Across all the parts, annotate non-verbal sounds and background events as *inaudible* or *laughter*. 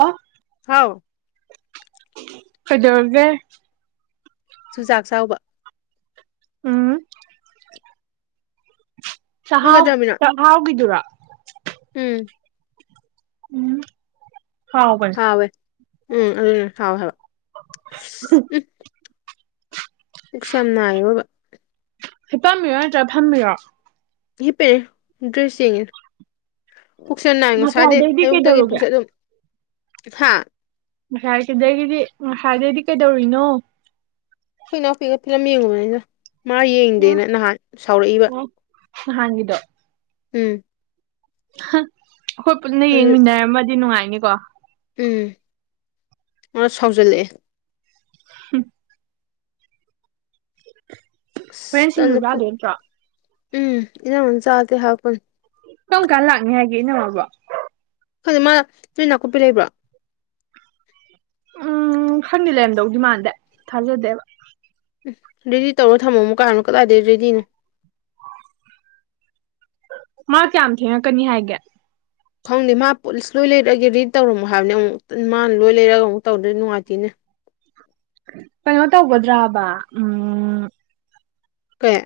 ꯑꫭ ꯍꯥꯎ꯫ ꯀꯩꯗꯧꯔꯒꯦ ꯆꯨꯖꯥꯛ ꯆꯥꯎꯕ ꯎꯝ ꯆꯍꯥꯎ ꯍꯪꯒꯗ꯭ꯔꯃꯤꯅ ꯆꯍꯥꯎꯒꯤꯗꯨꯔꯣ ꯎꯝ ꯎꯝ ꯍꯥꯎꯕ ꯍꯋꯦ ꯎꯝ ꯑꯗꯨꯅꯤ ꯍꯥꯎꯋꯦ ꯍꯥꯏꯕꯥ ꯄꯨꯛꯁꯦ ꯌꯥꯝ ꯅꯥꯏ ꯑꯋꯣꯏꯕ ꯍꯤ ꯄꯝꯃꯤꯔꯣ ꯅꯇ꯭ꯔꯥ ꯐꯝꯕꯤꯔꯣ ꯍꯤꯞꯄꯤꯅꯦ ꯗ꯭ꯔꯦꯁ ꯌꯦꯡꯉꯤ ꯄꯨꯛꯁꯦ ꯅꯥꯏ ꯉꯁꯥꯏꯗꯩ ꯉꯁꯥꯏꯗꯩꯗꯤ ꯑꯌꯨꯛꯇꯒꯤ ꯀꯩꯗꯧꯔꯒꯦ ꯄꯨꯛꯁꯨ ꯑꯗꯨꯝ ꯍꯥ ꯉꯁꯥꯏ ꯁꯤꯗꯒꯤꯗꯤ ꯉꯁꯥꯏꯗꯩꯗꯤ ꯀꯩꯗꯧꯔꯤꯅꯣ ꯑꯩꯈꯣꯏ ꯏꯅꯥꯎꯄꯤꯒ ꯐꯤꯂꯝ ꯌꯦꯡꯉꯨꯕꯅꯤꯗ ꯃꯥ ꯎꯝ ꯌꯦꯡꯗꯦꯅ ꯅꯍꯥꯟ ꯁꯥꯎꯔꯛꯏꯕ ꯑꯣ ꯅꯍꯥꯟꯒꯤꯗꯣ ꯎꯝ ꯑꯩꯈꯣꯏ ꯄꯨꯟꯅ ꯑꯗꯨ ꯌꯦꯡꯃꯤꯟꯅꯔꯝꯃꯗꯤ ꯅꯨꯡꯉꯥꯏꯅꯤꯀꯣ ꯎꯝ ꯃꯥ ꯁꯥꯎꯖꯜꯂꯛꯑꯦ ꯍꯝ ꯑꯁ ꯍꯣꯔꯦꯟ ꯁꯤꯡꯖꯨ ꯇꯜꯂꯦ ꯄꯨ ꯆꯥꯗꯣꯏ ꯅꯠꯇ꯭ꯔꯣ ꯏꯟꯝꯃꯅ ꯆꯥꯛꯇꯤ ꯍꯥꯞꯄꯅꯤ ꯀꯔꯝ ꯀꯥꯟ ꯂꯥꯛꯅꯤ ꯍꯥꯏꯒꯦ ꯏꯅꯝꯃꯕꯣ ꯈꯪꯗꯣ ꯃꯥ ꯅꯣꯏ ꯅꯥꯀꯨꯞꯄꯤ ꯂꯩꯕ꯭ꯔꯣ ꯎꯝ ꯈꯪꯗꯦ ꯂꯩꯔꯝꯗꯧꯗꯤ ꯃꯥꯟꯗꯦ ꯊꯥꯖꯗꯦꯕ ꯎꯝ ꯔꯦꯗꯤ ꯇꯧꯔꯣ ꯊꯝꯃꯣꯃꯨ ꯀꯥꯏ ꯍꯥꯏꯕꯅꯤ ꯀꯗꯥꯏꯗꯒꯤ ꯔꯦꯗꯤꯅꯣ ꯃꯥ ꯀꯌꯥꯝ ꯊꯦꯡꯉꯛꯀꯅꯤ ꯍꯥꯏꯒꯦ ꯈꯪꯗꯦ ꯃꯥ ꯄꯨꯂꯤꯁ ꯂꯣꯏ ꯂꯩꯔꯛꯑꯒꯦ ꯔꯦꯗꯤ ꯇꯧꯔꯝꯃꯣ ꯍꯥꯏꯕꯅꯦ ꯑꯃꯨꯛ ꯃꯥꯅ ꯂꯣꯏ ꯂꯩꯔꯒ ꯑꯃꯨꯛ ꯇꯧꯗꯔꯗꯤ ꯅꯨꯡꯉꯥꯏꯇꯦꯅꯦ ꯀꯩꯅꯣ ꯇꯧꯒꯗ꯭ꯔꯕ ꯎꯝ ꯀꯩ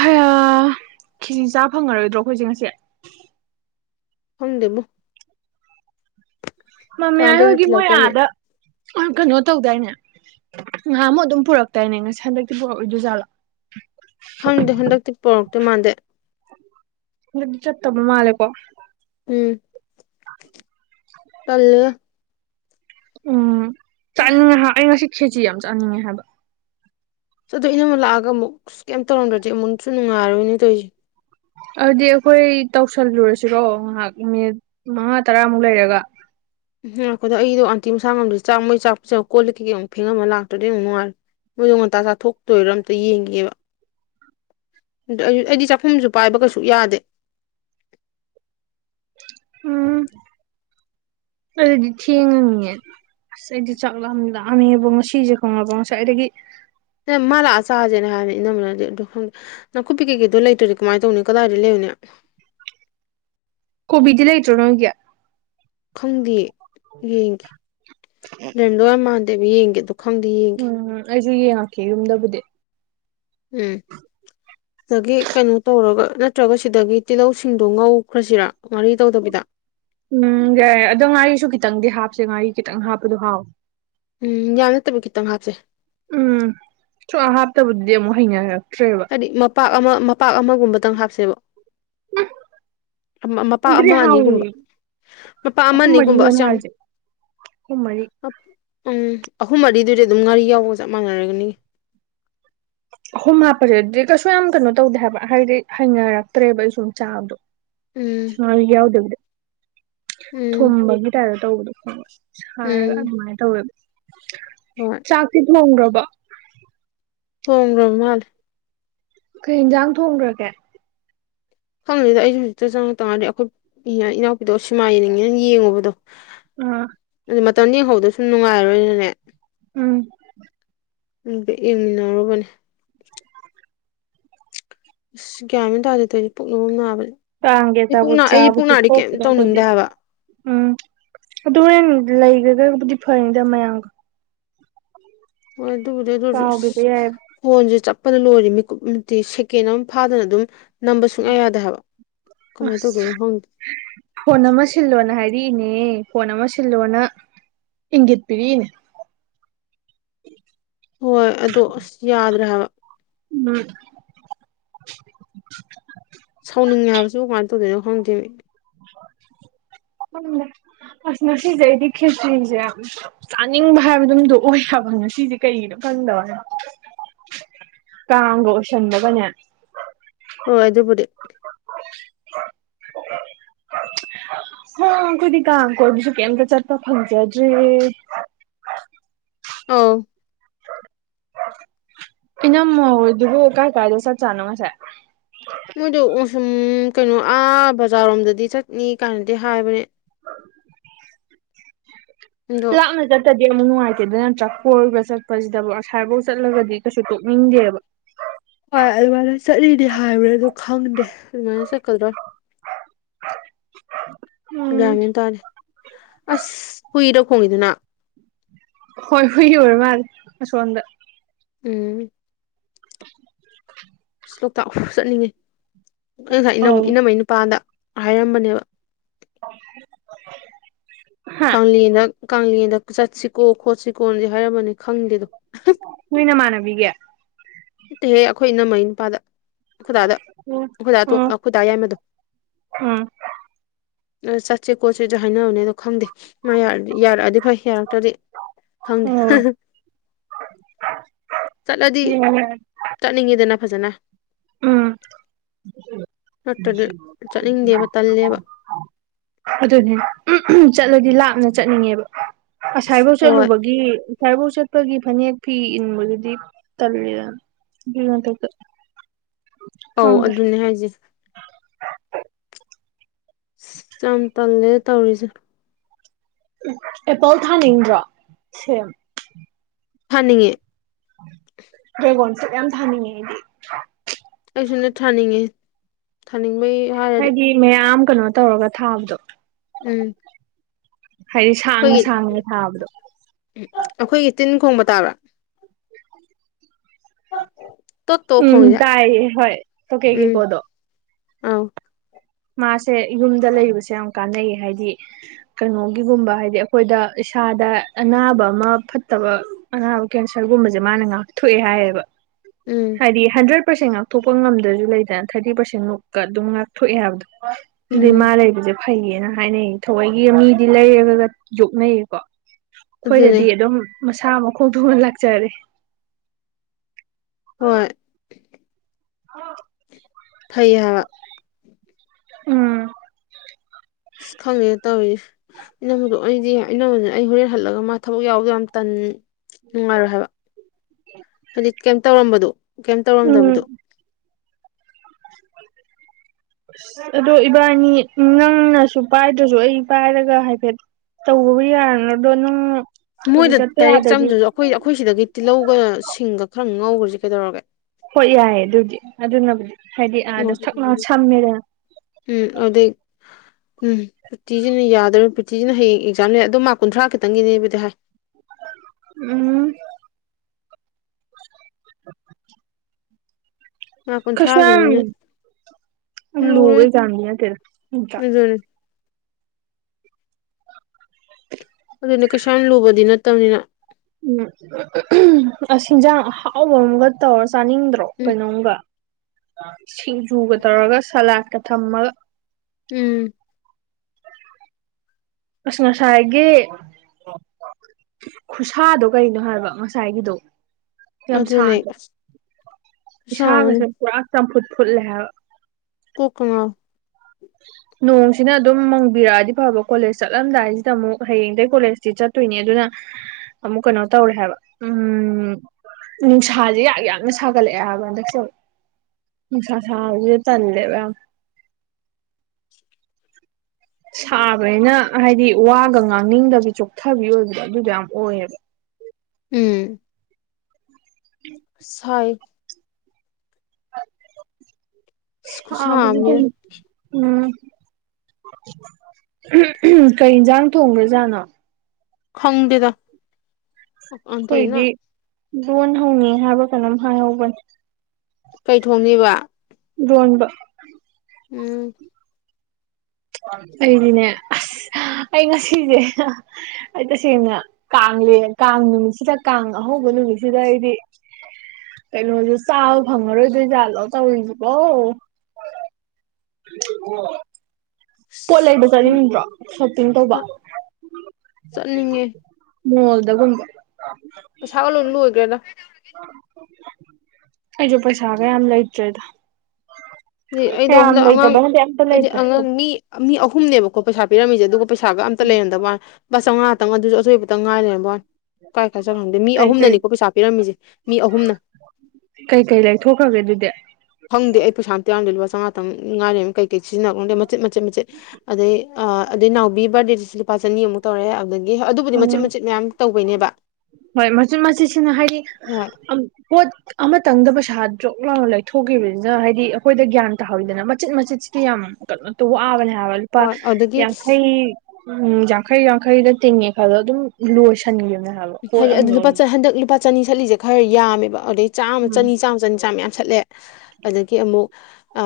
ꯍꯌꯥ ꯈꯦꯠꯆꯔꯤ ꯆꯥ ꯐꯪꯉꯔꯣꯏꯗ꯭ꯔꯣ ꯑꯩꯈꯣꯏꯁꯦ ꯉꯁꯤ ꯈꯪꯗꯦꯕꯣ ꯃꯃꯌ꯭ꯥꯏ ꯀꯅꯥꯝꯇꯁꯨ ꯍꯣꯏꯒꯤ ꯃꯣꯏ ꯊꯤꯜꯂꯛꯇꯕꯅꯤ ꯑꯥꯗ ꯀꯩꯅꯣ ꯇꯧꯗꯥꯏꯅꯦ ꯉꯥꯍꯥꯟꯃꯨꯛ ꯑꯗꯨꯝ ꯄꯨꯔꯛꯇꯏꯅꯦ ꯉꯁꯤ ꯍꯟꯗꯛꯇꯤ ꯄꯨꯔꯛꯑꯣꯏꯗꯣꯏꯖꯥꯠꯂꯣ ꯈꯪꯗꯦ ꯍꯟꯗꯛꯇꯤ ꯄꯣꯔꯛꯇꯣꯏ ꯃꯥꯟꯗꯦ ꯑꯗꯨꯗꯤ ꯆꯠꯇꯕ ꯃꯥꯜꯂꯦꯀꯣ ꯎꯝ ꯇꯜꯂꯦꯗ ꯎꯝ ꯆꯠꯅꯤꯡꯉꯦꯍꯥ ꯑꯩ ꯉꯁꯤ ꯈꯦꯆꯤ ꯌꯥꯝ ꯆꯠꯅꯤꯡꯉꯦ ꯍꯥꯏꯕ ꯑꯁ ꯑꯗꯣ ꯏꯅꯝꯃ ꯑꯃꯨꯛ ꯂꯥꯛꯑꯒ ꯑꯃꯨꯛ ꯀꯩꯝ ꯇꯧꯔꯝꯗ꯭ꯔꯗꯤ ꯑꯃꯨꯛꯁꯨ ꯅꯨꯡꯉꯥꯏꯔꯣꯏꯅꯦ ꯇꯧꯔꯤꯁꯦ ꯑꯗꯨꯗꯤ ꯑꯩꯈꯣꯏ ꯇꯧꯁꯜꯂꯨꯔꯁꯤꯔꯣ ꯉꯥꯏꯍꯥꯛ ꯃꯤꯅꯤꯠ ꯃꯉꯥ ꯇꯔꯥꯃꯨꯛ ꯂꯩꯔꯒ ꯎꯝꯍꯝ ꯉꯥꯏꯈꯥꯗ ꯑꯩꯗꫭ ꯑꯟꯇꯤ ꯃꯁꯥ ꯉꯝꯗꯦ ꯆꯥꯛ ꯃꫭꯏ ꯆꯥꯛꯄꯤꯖ ꯀꯣꯜ ꯂꯤꯛ ꯀꯩ ꯀꯩ ꯑꯃꯨꯛ ꯐꯦꯡꯉꯝꯃꯒꯥꯂꯥꯛꯇ꯭ꯔꯗꯤ ꯑꯃꯨꯛ ꯅꯨꯉꯥꯏꯔꫭꯏ ꯃꯣꯏꯗꯣ ꯉꯟꯇꯥ ꯆꯥꯊꯣꯛꯇꯣꯏꯔꯥ ꯑꯝꯇ ꯌꯦꯡꯒꯦꯕ ꯑꯗꯨ ꯑꯩꯖꯨ ꯑꯩꯗꯤ ꯆꯥꯛꯈꯨꯝꯁꯨ ꯄꯥꯏꯕ ꯀꯩꯁꯨ ꯌꯥꯗꯦ ꯎꯝ ꯑꯗꯨꯗꯤ ꯊꯦꯡꯉꯅꯤꯌꯦ ꯑꯗꫭ ꯑꯩ ꯆꯥꯛ ꯂꯥꯝꯗꯤ ꯂꯥꯝꯃꯦꯕꫭ ꯉꯁꯤꯖꯦ ꯈꯕ꯭ꯔ ꯉꯁꯥꯏꯗꯒꯤ ꯅ ꯃꯥ ꯂꯥꯛꯑ ꯆꯥꯁꯦꯅ ꯍꯥꯏꯕꯅꯤ ꯏꯅꯝꯕꯅꯗꯤ ꯈꯪꯗꯦ ꯈꯪꯗꯦ ꯅꯥꯀꯨꯞꯄꯤ ꯀꯩꯀꯩꯗꯣ ꯂꯩꯇ꯭ꯔꯗꯤ ꯀꯃꯥꯏꯅ ꯇꯧꯅꯤ ꯀꯗꯥꯏꯗ ꯂꯩꯔꯨꯅꯤ ꯀꯣꯕꯤꯗꯤ ꯂꯩꯇ꯭ꯔꯣ ꯅꯣꯏꯒꯤ ꯈꯪꯗꯤꯌꯦ ꯌꯦꯡꯒꯦ ꯂꯩꯔꯝ ꯗꯣꯏ ꯌꯥꯝꯃꯥꯟꯗꯦꯕ ꯌꯦꯡꯒꯦ ꯑꯗꯨ ꯈꯪꯗꯦ ꯌꯦꯡꯒꯦ ꯎꯝ ꯑꯩꯁꯨ ꯌꯦꯡꯉꯛꯀꯦ ꯌꯨꯝꯗꯕꯨꯗꯤ ꯎꯝ ꯁꯤꯗꯒꯤ ꯀꯩꯅꯣ ꯇꯧꯔꯒ ꯅꯠꯇ꯭ꯔꯒ ꯁꯤꯗꯒꯤ ꯇꯤꯜꯍꯧ ꯁꯤꯡꯗꯣ ꯉꯧꯈ꯭ꯔꯁꯤꯔ ꯉꯥꯔꯤ ꯇꯧꯗꯕꯤꯗ ꯎꯝ ꯌꯥꯏꯌꯦ ꯑꯗꯣ ꯉꯥꯔꯤꯁꯨ ꯈꯤꯇꯪꯗꯤ ꯍꯥꯞꯁꯦ ꯉꯥꯔꯤ ꯈꯤꯇꯪ ꯍꯥꯞꯄꯗꯣ ꯍꯥꯎꯋꯦ ꯎꯝ ꯌꯥꯝ ꯅꯠꯇꯕꯤ ꯈꯤꯇꯪ ꯍꯥꯞꯁꯦ ꯎꯝ ꯁꯨꯛ ꯍꯥꯞ ꯍꯥꯞꯇꯕꯗꯨꯗꯤ ꯑꯃꯨꯛ ꯍꯩꯅꯔꯣꯏ ꯍꯥꯏꯗꯤ ꯃꯄꯥꯛ ꯑꯃ ꯃꯄꯥꯛ ꯑꯃꯒꯨꯝꯕꯗꯪ ꯍꯥꯞꯁꯦꯕ ꯃꯄꯥꯛ ꯑꯗꯨꯗꯤ ꯑꯃ ꯍꯥꯎꯋꯤ ꯑꯅꯤꯒꯨꯝꯕ ꯃꯄꯥꯛ ꯑꯃ ꯑꯍꯨꯝ ꯑꯅꯤꯒꯨꯝꯕ ꯃꯔꯤꯅꯦ ꯑꯆꯝ ꯍꯥꯏꯁꯦ ꯑꯍꯨꯝ ꯃꯔꯤ ꯎꯝ ꯑꯍꯨꯝ ꯃꯔꯤꯗꯨꯗꯤ ꯑꯗꯨꯝ ꯉꯥꯔꯤ ꯌꯥꯎꯕꯒ ꯆꯞ ꯃꯥꯟꯅꯔꯒꯅꯤ ꯑꯍꯨꯝ ꯍꯥꯞꯄꯁꯦ ꯑꯗꯨꯗꯤ ꯀꯩꯁꯨ ꯌꯥꯝ ꯀꯩꯅꯣ ꯇꯧꯗꯦ ꯍꯥꯏꯕ ꯍꯥꯏꯗꯤ ꯍꯩꯅꯔꯛꯇ꯭ꯔꯦꯕ ꯑꯩ ꯁꯨꯝ ꯆꯥꯕꯗꯣ ꯎꯝ ꯉꯥꯔꯤ ꯌꯥꯎꯗꯕꯤꯗ ꯎꯝ ꯊꯨꯝꯕꯒꯤ ꯇꯥꯏꯞꯇ ꯇꯧꯕꯗꯣ ꯈꯪꯕꯔꯥ ꯁꯥꯏꯔꯒ ꯎꯝ ꯑꯗꯨꯃꯥꯏꯅ ꯇꯧꯂꯩꯕꯗꫭ ꯍꯣꯏ ꯆꯥꯛꯇꯤ ꯊꯣꯡꯈ꯭ꯔꯕꫭ ꯊꫭꯡꯈꯔꯥꯕ ꯃꯥꯜꯂꯦ ꯀꯩ ꯌꯦꯟꯖꯥꯡ ꯊꯣꯡꯈ꯭ꯔꯒꯦ ꯈꯪꯗꯦꯗꯥ ꯑꯩꯁꯨ ꯍꯧꯖꯤꯛꯇ ꯆꯪꯉꯛꯇꯉꯥꯏꯔꯤ ꯑꯩꯈꯣꯏ ꯏ ꯏꯅꯥꯎ ꯁꯤꯗꯣ ꯁꯤꯅꯤꯃꯥ ꯌꯦꯡꯅꯤꯡꯉꯤꯅ ꯌꯦꯡꯉꯨꯕꯗꯣ ꯑꯥ ꯑꯗꯨ ꯃꯇꯝ ꯌꯦꯡꯍꯧꯕꯗꯣ ꯅꯨꯡꯉꯥꯏꯔꯣꯏꯅꯦ ꯎꯝ *unintelligible* ꯌꯦꯡꯃꯤꯟꯅꯔꯨꯕꯅꯦ ꯑꯁ ꯒꯌ꯭ꯥꯟ ꯃꯦꯜ ꯇꯥꯗꯦ ꯇꯧꯔꯤꯁꯦ ꯄꯨꯛꯅ ꯃꯔꯣꯟ ꯑꯃ ꯅꯥꯕꯅꯦ ꯀꯥꯡꯒꯤ ꯑꯩ ꯄꯨꯛ ꯑꯆꯥꯄꯣꯠ ꯅꯥ ꯑꯩ ꯄꯨꯛ ꯆꯥꯕꯁꯨ ꯅꯥꯔꯗꯤ ꯊꯣꯛ ꯀꯩꯝ ꯇꯔꯦ ꯑꯩꯈꯣꯏꯗꯤ ꯇꯧꯅꯤꯡꯗꯦ ꯍꯥꯏꯕ ꯎꯝ ꯑꯗꯨ ꯍꯣꯔꯦꯟ ꯂꯩꯈꯔꯒꯕꯨꯗꯤ ꯐꯩꯔꯅꯤꯗ ꯃꯌꯥꯝꯒ ꯍꯣꯏ ꯑꯗꯨꯕꯨꯗꯤ ꯑꯗꯨ ꯑꯣꯏꯔꯖꯨ ꯀꯥꯎꯒꯤꯕ ꯌꯥꯏꯌꯦꯕ ꯐꯣꯟꯁꯦ ꯆꯞꯄꯅ ꯂꯣꯏꯔꯦꯃꯦ ꯃꯤꯠꯀꯨꯞ ꯑꯃ ꯅꯠꯇꯦ ꯁꯦꯀꯦꯟ ꯑꯃ ꯐꯥꯗꯅ ꯑꯗꯨꯝ ꯅꯝꯕ ꯁꯨꯡꯌꯥ ꯌꯥꯗꯦ ꯍꯥꯏꯕ ꯀꯃꯥꯏꯅ ꯑꯁ ꯇꯧꯗꯣꯏꯅꯣ ꯈꯪꯗꯦ ꯐꯣꯟ ꯑꯃ ꯁꯤꯜꯂꯣꯅ ꯍꯥꯏꯔꯛꯏꯅꯦ ꯐꯣꯟ ꯑꯃ ꯁꯤꯜꯂꯣꯅ ꯏꯪꯒꯤꯠ ꯄꯤꯔꯛꯏꯅꯤ ꯍꯣꯏ ꯑꯗꯣ ꯑꯁ ꯌꯥꯗ꯭ꯔꯦ ꯍꯥꯏꯕ ꯎꯝ ꯁꯥꯎꯅꯤꯡꯉꯦ ꯍꯥꯏꯕꯁꯨ ꯀꯃꯥꯏꯅ ꯇꯧꯗꯣꯏꯅꯣ ꯈꯪꯗꯦ ꯃꯤ *unintelligible* ꯑꯁ ꯉꯁꯤꯁꯦ ꯑꯩꯗꯤ ꯈꯦꯆꯤꯏꯁꯦ ꯆꯥꯅꯤꯡꯕ ꯍꯥꯏꯕꯗꯨꯝꯗꯣ ꯑꯣꯏ ꯍꯥꯏꯕ ꯉꯁꯤꯁꯦ ꯀꯩꯒꯤꯅꯣ ꯈꯪꯪꯗꯋꯅꯦ ꯀꯥꯡꯒ ꯑꯣꯏꯁꯤꯟꯕꯒꯅꯦ ꯍꯣꯏ ꯑꯗꯨꯕꯨꯗꯤ *unintelligible* ꯍ ꯑꯩꯈꯣꯏꯗꯤ ꯀꯥꯛ ꯀꯣꯏꯕꯁꯨ ꯀꯩꯝꯇ ꯆꯠꯄ ꯐꯪꯖꯗ꯭ꯔꯦ ꯑꯥꯎ ꯏꯅꯝꯃꯥꯍꫭꯏꯗꯨꯕꯨ ꯀꯥꯏ ꯀꯥꯏꯗꯥ ꯆꯠ ꯖꯠꯅꫭ ꯉꯁꯥꯏ ꯃꯣꯏꯗꫭ ꯑꫭꯁꯨꯝ ꯀꯩꯅꯣ ꯑꯥ ꯕꯖꯥꯔꯔꯣꯝꯗꯗꯤ ꯆꯠꯅꯤ ꯀꯥꯏꯅꯗꯤ ꯍꯥꯏꯕꯅꯦ ꯑꯗꯣ ꯂꯥꯞꯅ ꯆꯠ ꯆꯠꯇꯔꯗꯤ ꯑꯃꯨꯛ ꯅꯨꯡꯉꯥꯏꯇꯦꯗꯅ ꯅꯠꯇꯔ ꯀꫭꯏꯕ ꯆꯠꯄꯁꯤꯗꯕꯨ ꯑꯁꯥꯏꯐꯧ ꯆꯠꯂꯒꯗꯤ ꯀꯩꯁꯨ ꯇꯣꯛꯅꯤꯡꯗꯦꯕ ꯍꯣꯏ ꯑꯗꯨꯃꯥꯏꯅ ꯆꯠꯅꯤꯗꯤ ꯍꯥꯏꯕ꯭ꯔꯥ ꯑꯗꯨ ꯈꯪꯗꯦ ꯑꯗꯨꯃꯥꯏꯅ ꯆꯠꯀꯗ꯭ꯔꯣ ꯎꯝ ꯒꯤꯌꯟ-ꯃꯦꯟ ꯇꯥꯗꯦ ꯑꯁ ꯍꯨꯏꯔ ꯈꯣꯡꯉꯤꯗꯨꯅ ꯍꯣꯏ ꯍꯨꯏ ꯑꯣꯏꯔ ꯃꯥꯜꯂꯦ ꯑꯁꯣꯝꯗ ꯎꯝ *unintelligible* ꯂꯣꯛꯇꯥꯛ ꯆꯠꯅꯤꯡꯉꯤ ꯑꯩ ꯉꯁꯥꯏ ꯏꯅꯝꯃ ꯑꯧ ꯏꯅꯝꯃꯩ ꯅꯨꯄꯥꯗ ꯍꯥꯏꯔꯝꯕꯅꯦꯕ *unintelligible* ꯀꯥꯛ ꯀꯂꯦꯟꯗ ꯀꯥꯛ ꯀꯂꯦꯟꯗ ꯆꯠꯁꯤꯀꯣ ꯈꯣꯠꯁꯤꯀꯣꯅꯗꯤ ꯍꯥꯏꯔꯝꯕꯅꯤ ꯈꯪꯗꯦꯗꯣ ꯅꫭꯏ ꯅꯃꯥꯟꯅꯕꯤꯒꯤ ꯅꯠꯇꯍꯦ ꯑꯩꯈꯣꯏ ꯏꯅꯝꯃꯥꯒꯤ ꯅꯨꯄꯥꯗ ꯑꯩꯈꫭꯏ ꯗꯥꯗ ꯑꯣ ꯑꯩꯈꫭꯏ ꯗꯥ ꯑꯣ ꯑꯇꫭꯝ ꯑꯩꯈꫭꯏ ꯗꯥ ꯌꯥꯏ ꯃꯗꯣ *unintelligible* ꯆꯠꯁꯦ ꯀꯣꯠꯁꯦꯁꯨ ꯍꯥꯏꯅꯔꯅꯦ ꯑꯗꯣ ꯈꯪꯗꯦ ꯃꯥ ꯌꯥꯔꯛꯑꯗꯤ ꯐꯩ ꯌꯥꯔꯛꯇ꯭ꯔꯗꯤ ꯈꯪꯗꯦ ꯆꯂꯗꯤ ꯎꯝ *unintelligible* ꯆꯠꯅꯤꯡꯉꯤꯗꯅ ꯐꯖꯅ ꯎꯝ ꯅꯠꯇ꯭ꯔꯗꯤ ꯆꯠꯅꯤꯡꯗꯦꯕ ꯇꯜꯂꯦꯕ ꯑꯗꯨꯅꯦ ꯆꯠꯂꯗꯤ ꯂꯥꯞꯅ ꯆꯠꯅꯤꯡꯉꯦꯕ ꯑꯁꯥꯏꯐꯧ ꯍꯣꯏ ꯆꯠꯂꯨꯕꯒꯤ ꯈꯕꯧ ꯆꯠꯄꯒꯤ ꯐꯅꯦꯛ ꯐꯤ ꯏꯟꯕꯗꯨꯗꯤ ꯇꯜꯂꯦꯗꯅ ꯑꯗꯨꯒꯤ ꯃꯊꯛꯇ ꯑꯧ ꯈꯪꯗ꯭ꯔꯦ ꯑꯗꯨꯅꯦ ꯍꯥꯏꯁꯦ ꯌꯥꯝ ꯇꯜꯂꯦ ꯇꯧꯔꯤꯁꯦ ꯑꯦꯄꯜ ꯊꯥꯅꯤꯡꯗ꯭ꯔꯣ ꯁꯦꯝ ꯍꯥꯏꯅꯤꯡꯉꯤ ꯗ꯭ꯔꯦꯒꯣꯟꯁꯦ ꯌꯥꯝ ꯊꯥꯅꯤꯡꯉꯦ ꯑꯩꯗꯤ ꯑꯩꯁꯨꯅꯦ ꯊꯥꯅꯤꯡꯉꯤ ꯊꯥꯅꯤꯡꯕꯩ ꯍꯥꯏꯔꯗꯤ ꯍꯥꯏꯗꯤ ꯃꯌꯥꯝ ꯀꯩꯅꯣ ꯇꯧꯔꯒ ꯊꯥꯕꯗꯣ ꯎꯝ ꯍꯥꯏꯗꯤ ꯁꯥꯡꯉ ꯁꯥꯡꯉꯦ ꯊꯥꯕꯗꯣ ꯎꯝ ꯑꯩꯈꯣꯏꯒꯤ ꯇꯤꯟ ꯈꯣꯡꯕ ꯇꯥꯕ꯭ꯔꯥ ꯇꯣꯠ ꯇꯣꯠ ꯎꯝ ꯈꯣꯡꯉꯤꯁꯦ ꯇꯥꯏ ꯍ ꯇꯣ ꯀ ꯀꯩ ꯎꯝ ꯀꯣꯗꯣ ꯑꯥꯎ ꯃꯥꯁꯦ ꯌꯨꯝꯗ ꯂꯩꯕꯁꯦ ꯌꯥꯝ ꯀꯥꯟꯅꯩꯌꯦ ꯍꯥꯏꯗꯤ ꯀꯩꯅꯣꯒꯤꯒꯨꯝꯕ ꯍꯥꯏꯗꯤ ꯑꯩꯈꯣꯏꯗ ꯏꯁꯥꯗ ꯑꯅꯥꯕ ꯑꯃ ꯐꯠꯇꯕ ꯑꯅꯥꯕ ꯀꯦꯟꯁꯔꯒꯨꯝꯕꯁꯦ ꯃꯥꯅ ꯉꯥꯛꯊꯣꯛꯑꯦ ꯍꯥꯏꯌꯦꯕ ꯎꯝ ꯍꯥꯏꯗꯤ ꯍꯟꯗ꯭ꯔꯦꯠ ꯄꯥꯔꯁꯦꯟ ꯉꯥꯛꯊꯣꯛꯄ ꯉꯝꯗ꯭ꯔꯁꯨ ꯂꯩꯗꯅ ꯊꯥꯔꯇꯤ ꯄꯥꯔꯁꯦꯟꯃꯨꯛꯀ ꯑꯗꯨꯝ ꯉꯥꯛꯊꯣꯛꯑꯦ ꯍꯥꯏꯕꯗꯣ ꯑꯗꯨꯏ ꯎꯝ ꯃꯥ ꯂꯩꯕꯁꯦ ꯐꯩꯌꯦꯅ ꯍꯥꯏꯅꯩꯌꯦ ꯊꯑꯣꯏꯒꯤ ꯃꯤꯗꯤ ꯂꯩꯔꯒꯒ ꯌꯣꯛꯅꯩꯌꯦꯀꯣ ꯑꯩꯈꯣꯏꯗꯗꯤ ꯑꯗꯨꯅꯦ ꯑꯗꯨꯝ ꯃꯁꯥ ꯃꯈꯣꯡ ꯊꯣꯛꯨꯅ ꯂꯥꯛꯆꯔꯦ ꯍꯣꯏ ꯑ ꯐꯩ ꯍꯥꯏꯕ ꯎꯝ ꯑꯁ ꯈꯪꯉꯦ ꯇꯧꯋ ꯏꯅꯝꯝꯕꯗꯣ ꯑꯩꯗꯤ ꯏꯅꯃꯗꯅ ꯑꯩ ꯍꯣꯔꯦꯟ ꯍꯜꯂꯒ ꯃꯥ ꯊꯕꯛ ꯌꯥꯎꯕꯗꯣ ꯌꯥꯝ ꯇꯟ ꯅꯨꯡꯉꯥꯏꯔꯣꯏ ꯍꯥꯏꯕ ꯍꯥꯏꯗꯤ ꯀꯩꯝ ꯇꯧꯔꯝꯕꯗꯨꯣ ꯀꯩꯝ ꯎꯝ ꯇꯧꯔꯝꯗꯕꯗꯣ *inaudible* ꯑꯁ ꯑꯗꯣ ꯏꯕꯥꯅꯤ ꯅꯪꯅꯁꯨ ꯄꯥꯏꯗ꯭ꯔꯁꯨ ꯑꯩ ꯄꯥꯏꯔꯒ ꯍꯥꯏꯐꯦꯠ ꯇꯧꯕꯤ ꯌꯥꯅꯗꯣꯅꯝ ꯃꯣꯏꯗ ꯗꯥꯏꯔꯦꯛ ꯆꯪꯗ꯭ꯔꯁꯨ ꯑꯩꯈꯣꯏ ꯑꯩꯈꯣꯏ ꯁꯤꯗꯒꯤ ꯇꯤꯜꯍꯧꯒ ꯁꯤꯡꯒ ꯈꯔ ꯉꯧꯈ꯭ꯔꯁꯤꯦ ꯀꯩꯗꯧꯔꯒꯦ ꯍꯣꯏ ꯌꯥꯏꯌꯦ ꯑꯗꯨꯗꯤ ꯑꯗꯨꯅꯕꯨꯗꯤ ꯍꯥꯏꯗꯤ ꯑꯥꯗꯣ ꯎꯝ ꯊꯛꯅ ꯁꯝꯃꯦꯔꯅ ꯎꯝ ꯑꯗꯨꯗꯩ ꯎꯝ ꯄ꯭ꯔꯤꯊꯤꯁꯤꯅ ꯌꯥꯗꯔꯣꯏ ꯄ꯭ꯔꯤꯇꯤꯁꯤꯅ ꯍꯌꯦꯡ ꯑꯦꯛꯖꯥꯝ ꯂꯩ ꯑꯗꯣ ꯃꯥꯔ ꯀꯨꯟꯊ꯭ꯔꯥ ꯈꯤꯪꯅꯦꯕꯨꯗꯤ ꯍꯥꯏ ꯎꯝ *inaudible* ꯃꯥꯔꯛ ꯈꯁꯥ ꯀꯨꯟꯊ꯭ꯔꯥꯒꯤꯅꯤꯅ ꯂꯨꯋ ꯂꯨꯔꯦꯗ ꯆꯅꯤ ꯐꯔ ꯍꯛꯇ ꯑꯗꯨꯅꯤ ꯑꯗꯨꯅ ꯀꯩꯁꯥꯏ ꯍꯥꯏꯅ ꯂꯨꯕꯗꯤ ꯅꯠꯇꯕꯅꯤꯅ ꯎꯝ ꯑ ꯍꯦꯟꯖꯥꯡ ꯑꯍꯥꯎꯕ ꯑꯃꯒ ꯇꯧꯔ ꯆꯥꯅꯤꯡꯗ꯭ꯔꯣ ꯎꯝ ꯀꯩꯅꯣꯝꯒ ꯁꯤꯡꯖꯨꯒ ꯇꯧꯔꯒ ꯁꯂꯥꯗꯀ ꯊꯝꯃꯒ ꯎꯝ ꯑꯁ ꯉꯁꯥꯏꯒꯤ ꯈꯨꯁꯥꯗꯣ ꯀꯩꯅꯣ ꯍꯥꯏꯕ ꯉꯁꯥꯏꯒꯤꯗꯣ ꯌꯥꯝ ꯑꯗꯨ ꯑꯗꯨꯅꯦ ꯁꯥꯗ꯭ꯔꯣ ꯈꯨꯠꯁꯥ ꯑꯃꯅꯤ ꯏꯁꯥꯒꯁꯦ ꯄꯨꯔꯥ ꯆꯝꯐꯨꯠ ꯐꯨꯠꯂꯦ ꯍꯥꯏꯕ ꯀꯣꯛꯀꯥ ꯉꯥꯎꯋꯦ ꯅꯣꯡꯁꯤꯅ ꯑꯗꯨꯝ ꯃꯪꯕꯤꯔꯛꯑꯗꯤ ꯐꯕ ꯀꯣꯂꯦꯖ ꯆꯠꯂꯝꯗꯥꯏꯁꯤꯗ ꯑꯃꯨꯛ ꯍꯌꯦꯡꯗꯒꯤꯩ ꯀꯣꯂꯦꯖ ꯁꯤ ꯆꯠꯇꯣꯏꯅꯦ ꯑꯗꯨꯅ ꯑꯃꯨꯛ ꯀꯩꯅꯣ ꯇꯧꯔꯦ ꯍꯥꯏꯕ ꯎꯝ ꯅꯨꯡꯁꯥꯁꯦ ꯌꯥ ꯌꯥꯡꯅ ꯁꯥꯒꯠꯂꯛꯑꯦ ꯍꯥꯏꯕ ꯍꯟꯗꯛꯁ ꯎꯁꯦ ꯇꯟꯗꯦꯕ ꯁꯥꯕꯅꯤꯅ ꯍꯥꯏꯗꯤ ꯋꯥꯒ ꯉꯥꯡꯅꯤꯡꯗꯕꯤ ꯆꯣꯛꯊꯕꯤ ꯑꯣꯏꯕꯗꯣ ꯑꯗꯨꯗꯣ ꯌꯥꯝ ꯑꯣꯏꯌꯦꯕ ꯎꯝ ꯁ *unintelligible* ꯑꯁ ꯈꯨꯠꯁꯥ ꯑꯥ ꯃ ꯊ *unintelligible* ꯑꯃꯅꯤꯗ ꯎꯝ ꯀꯩ ꯌꯦꯟꯖꯥꯡ ꯊꯣꯡꯕ꯭ꯔꯖꯥꯠꯅꯣ ꯈꯪꯗꯦꯗ ꯑꯟꯇꯤꯅ ꯑꯩꯈꯣꯏꯗꯤ ꯂꯣꯟ ꯍꯧꯅꯤ ꯍꯥꯏꯕ ꯀꯩꯅꯣꯝ ꯍꯥꯏꯍꯧꯕꯅꯤ ꯀꯩꯊꯣꯡꯅꯦꯕ ꯏꯔꯣꯟꯕ ꯎꯝ ꯑꯩꯗꯤꯅꯦ ꯑꯁ ꯑꯩ ꯉꯁꯤꯁꯦ ꯑꯩ ꯇꯁꯦꯡꯅ ꯀꯥꯡꯂꯦ ꯀꯥꯡ ꯅꯨꯃꯤꯠꯁꯤꯗ ꯀꯥꯡ ꯑꯍꯧꯕ ꯅꯨꯃꯤꯠꯁꯤꯗ ꯑꯩꯗꯤ ꯀꯩꯅꯣꯁꯦ ꯆꯥꯕ ꯐꯪꯉꯔꯣꯏꯗꯣꯏ ꯖꯥꯠꯂꯣ ꯇꯧꯔꯤꯁꯤ ꯀꯣ ꯑꯣ ꯄꯣꯠ ꯂꯩꯕ ꯆꯠꯅꯤꯡꯗ꯭ꯔꯣ ꯁꯣꯞꯄꯤꯡ ꯇꯧꯕ ꯆꯠꯅꯤꯡꯉꯦ ꯍꯗꯒꯨꯝꯕ ꯄꯩꯁꯥꯒ ꯂꯣꯏ ꯂꯣꯏꯒ꯭ꯔꯦꯗ ꯑꯩꯁꯨ ꯄꯩꯁꯥ ꯍꯥꯏꯒꯦ ꯑꯝ ꯂꯩꯖꯦꯗ ꯑꯗꯩ ꯑꯩꯗꯣ ꯀꯌꯥꯝ ꯍꯟꯗꯛ ꯑꯉꯥꯡ ꯂꯩꯇꯕ ꯅꯠꯇꯦ ꯑꯝꯇ ꯑꯩꯗꯤ ꯂꯩꯇꯦ ꯑꯉꯥꯡ ꯃꯤ ꯃꯤ ꯑꯍꯨꯝꯅꯦꯕꯀꯣ ꯄꯩꯁꯥ ꯄꯤꯔꯝꯃꯤꯁꯦ ꯑꯗꯨꯒ ꯄꯩꯁꯥꯒ ꯑꯝꯇ ꯂꯩꯔꯝꯗꯕꯅ ꯂꯨꯄꯥ ꯆꯧꯉꯥ ꯈꯛꯇꯪ ꯑꯗꯨꯖꯨ ꯑꯆꯣꯏꯕꯇꯪ ꯉꯥꯏꯔꯥ ꯂꯩꯔꯝꯕ ꯋꯥꯅꯤ ꯀꯥꯏ ꯀꯏ ꯆꯠꯈꯔꯕꯅꯣ ꯈꯪꯗꯦ ꯃꯤ ꯀꯩꯀꯩ ꯑꯍꯨꯝꯅꯅꯤꯀꯣ ꯄꯩꯁꯥ ꯄꯤꯔꯃꯤꯁꯦ ꯃꯤ ꯑꯍꯨꯝꯅ ꯀꯩ ꯀꯩ ꯂꯩꯊꯣꯛꯈ꯭ꯔꯒꯦ ꯑꯗꯨꯗꯤ ꯐꯪꯗ ꯑꯩꯩꯥꯇ ꯌꯥꯝꯗꯦ ꯂꯄꯥ ꯆꯃꯉꯥꯇ ꯉꯥꯏꯔꯦꯝ ꯀꯩ ꯀꯩ ꯁꯤꯖꯤꯟꯅꯝꯗꯦ ꯃꯆꯦꯠ ꯃꯆꯦꯠ ꯃꯆꯦꯠ ꯑꯗꯩ ꯑꯗꯩ ꯅꯥꯎꯕꯤ ꯕꯥꯔꯗꯦꯗꯁꯨ ꯂꯨꯄꯥ ꯆꯅꯤꯃꯨꯛ ꯇꯧꯔꯦ ꯑꯗꯨꯗꯒꯤ ꯑꯗꯨꯕꯨꯗꯤ ꯃꯆꯦꯠ ꯎꯝ ꯃꯆꯦꯠ ꯃꯌꯥꯝ ꯇꯧꯕꯩꯅꯦꯕ ꯍꯣꯏ ꯃꯆꯤꯠ ꯃꯆꯤꯠꯁꯤꯅ ꯍꯥꯏꯗꯤ ꯍꯣꯏ ꯄꯣꯠ ꯑꯃꯇꯪꯗ ꯄꯩꯁꯥ ꯗ꯭ꯔꯣꯛ ꯂꯥꯎꯅ ꯂꯩꯊꯣꯛꯈꯤꯕꯁꯤꯅ ꯍꯥꯏꯗꯤ ꯑꯩꯈꯣꯏꯗ ꯒ꯭ꯌꯥꯟ ꯇꯥꯍꯧꯋꯤꯗꯅ ꯃꯆꯤꯠ ꯃꯆꯤꯠꯁꯤꯗꯤ ꯌꯥꯝ ꯀꯩꯅꯣ ꯇꯧꯕꯑꯕꯅꯦ ꯍꯥꯏꯕ ꯂꯨꯄꯥ ꯍꯣꯏ ꯑꯗꯒꯤ ꯌꯥꯡꯈꯩ ꯎꯝ ꯌꯥꯡꯈꯩ ꯌꯥꯡꯈꯩꯗ ꯇꯤꯡꯉꯦ ꯈꯜꯗꯣ ꯑꯗꯨꯝ ꯂꯣꯏꯁꯟꯈꯤꯕꯦꯅꯦ ꯍꯥꯏꯣ ꯍꯥꯏꯗꯤ ꯑꯗꯨ ꯂꯨꯄꯥ ꯍꯟꯗꯛ ꯂꯨꯄꯥ ꯆꯅꯤ ꯁꯠꯂꯤꯁꯦ ꯈꯔ ꯌꯥꯝꯃꯦꯕ ꯑꯗꯩ ꯆꯥꯝꯃ ꯎꯝ ꯆꯅꯤ ꯆꯥꯝꯃ ꯆꯅꯤ ꯆꯥꯝꯃ ꯌꯥꯝ ꯁꯠꯂꯦ ꯑꯗꯒꯤ ꯑꯃꯨꯛ ꯑ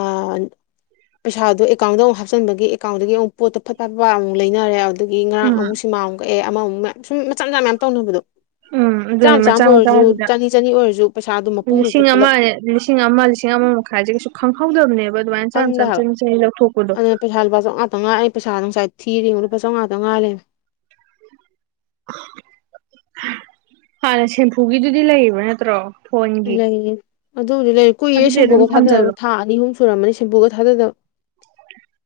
ꯄꯩꯁꯥꯗꯨꯣ ꯑꯦꯀꯥꯎꯟꯗ ꯑꯃꯨꯛ ꯍꯥꯞꯆꯤꯟꯕꯒꯤ ꯑꯦꯀꯥꯎꯟꯗꯨꯗꯒꯤ ꯐꯠ ꯐꯠ ꯑꯃꯨꯛ ꯂꯩꯅꯔꯦ ꯑꯗꯨꯒꯤ ꯉꯔꯥꯡ ꯎꯝ ꯑꯃꯨꯛ ꯁꯤꯃꯥꯃꯨꯛ ꯀꯛꯑꯦ ꯑꯃꯃꯨꯛ ꯃꯌꯥꯝ ꯁꯨꯝ ꯃꯆꯥ ꯃꯆꯥ ꯃꯌꯥꯝ ꯇꯧꯅꯕꯗꯣ ꯎꯝ ꯆꯥꯝ ꯑꯗꯨꯅꯦ ꯃꯆꯥ ꯆꯥꯃ ꯑꯣꯏꯔꯁꯨ ꯃꯆꯥꯁꯤꯗ ꯆꯅꯤ ꯆꯅꯤ ꯑꯣꯏꯔꯁꯨ ꯄꯩꯁꯥꯗꯣ ꯃꯄꯨꯝ ꯍꯦꯛꯇ ꯂꯤꯁꯤꯡ ꯑꯃ ꯄꯨꯜꯂꯞ ꯂꯤꯁꯤꯡ ꯑꯃ ꯂꯤꯁꯤꯡ ꯑꯃ ꯃꯈꯥꯏꯁꯦ ꯀꯩꯁꯨ ꯈꯪꯍꯧꯗꯕꯅꯦꯕ ꯑꯗꯨꯃꯥꯏꯅ ꯆꯥꯝ ꯆꯥ ꯆꯟ ꯆꯍꯤ ꯂꯧꯊꯣꯛꯄꯗꯣ ꯄꯩꯁꯥꯨ ꯂꯨꯄꯥ ꯆꯃꯉꯥ ꯈꯛꯇ ꯉꯥꯏ ꯂꯩ ꯔꯝꯃꯦ ꯉꯁꯥꯏ ꯊꯤꯔꯤꯨ ꯂꯨꯄꯥꯥ ꯆꯥꯝꯉꯥꯇꯪ ꯉꯥꯏꯔꯦ ꯍꯥꯟꯅ ꯁꯦꯝꯄꯐꯨꯒꯤꯗꯨꯗꯤ ꯂꯩꯌꯦꯕ ꯅꯠꯇ꯭ꯔꯣ ꯐꯣꯟꯒꯤ ꯂꯩꯌꯦ ꯑꯗꯨꯕꯨꯗꯤ ꯂꯩꯔꯦ ꯀꯨꯏꯔꯦ ꯑꯗꯨꯗꯤ ꯑꯗꯨꯝ ꯁꯦꯡꯕꯨꯨꯒ ꯊꯥꯗꯕ ꯊꯝꯖꯜꯂꯣ ꯊꯥ ꯑꯅꯤ ꯑꯍꯨꯝ ꯁꯨꯔꯝꯃꯅꯤ ꯁꯦꯡꯕꯨꯨꯒ ꯊꯥꯗꯗꯕ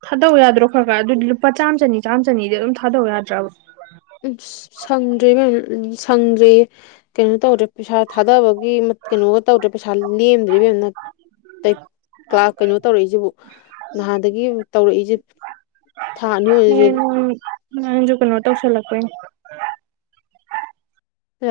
ꯊꯥꯗꯧ ꯌꯥꯗ꯭ꯔꯣ ꯈꯔ ꯈꯔ ꯑꯗꯨꯗꯤ ꯂꯨꯄꯥ ꯆꯥꯝꯃ ꯆꯅꯤ ꯆꯥꯝꯃ ꯆꯅꯤꯗꯤ ꯑꯗꯨꯝ ꯊꯥꯗꯧ ꯌꯥꯗ꯭ꯔꯕ ꯏꯁ ꯁꯪꯗ꯭ꯔꯦ ꯏꯕꯦꯝ ꯁꯪꯗ꯭ꯔꯦ ꯀꯩꯅꯣ ꯇꯧꯗ꯭ꯔꯦ ꯄꯩꯁꯥ ꯊꯥꯗꯕꯒꯤ ꯀꯩꯅꯣꯒ ꯇꯧꯗ꯭ꯔꯦ ꯄꯩꯁꯥ ꯂꯦꯝꯗ꯭ꯔꯤꯕ ꯃꯦꯝꯅ ꯀ꯭ꯂ ꯀꯩꯅꯣ ꯇꯧꯔꯛꯏꯁꯤꯕꯨ ꯅꯍꯥꯟꯗꯒꯤ ꯇꯧꯔꯛꯏꯁꯦ ꯊꯥ ꯑꯅꯤ ꯑꯣꯏꯁꯦ ꯅꯣꯖꯨ ꯀꯩꯅꯣꯇꯧ ꯁꯜꯂꯛꯄꯩꯅꯤ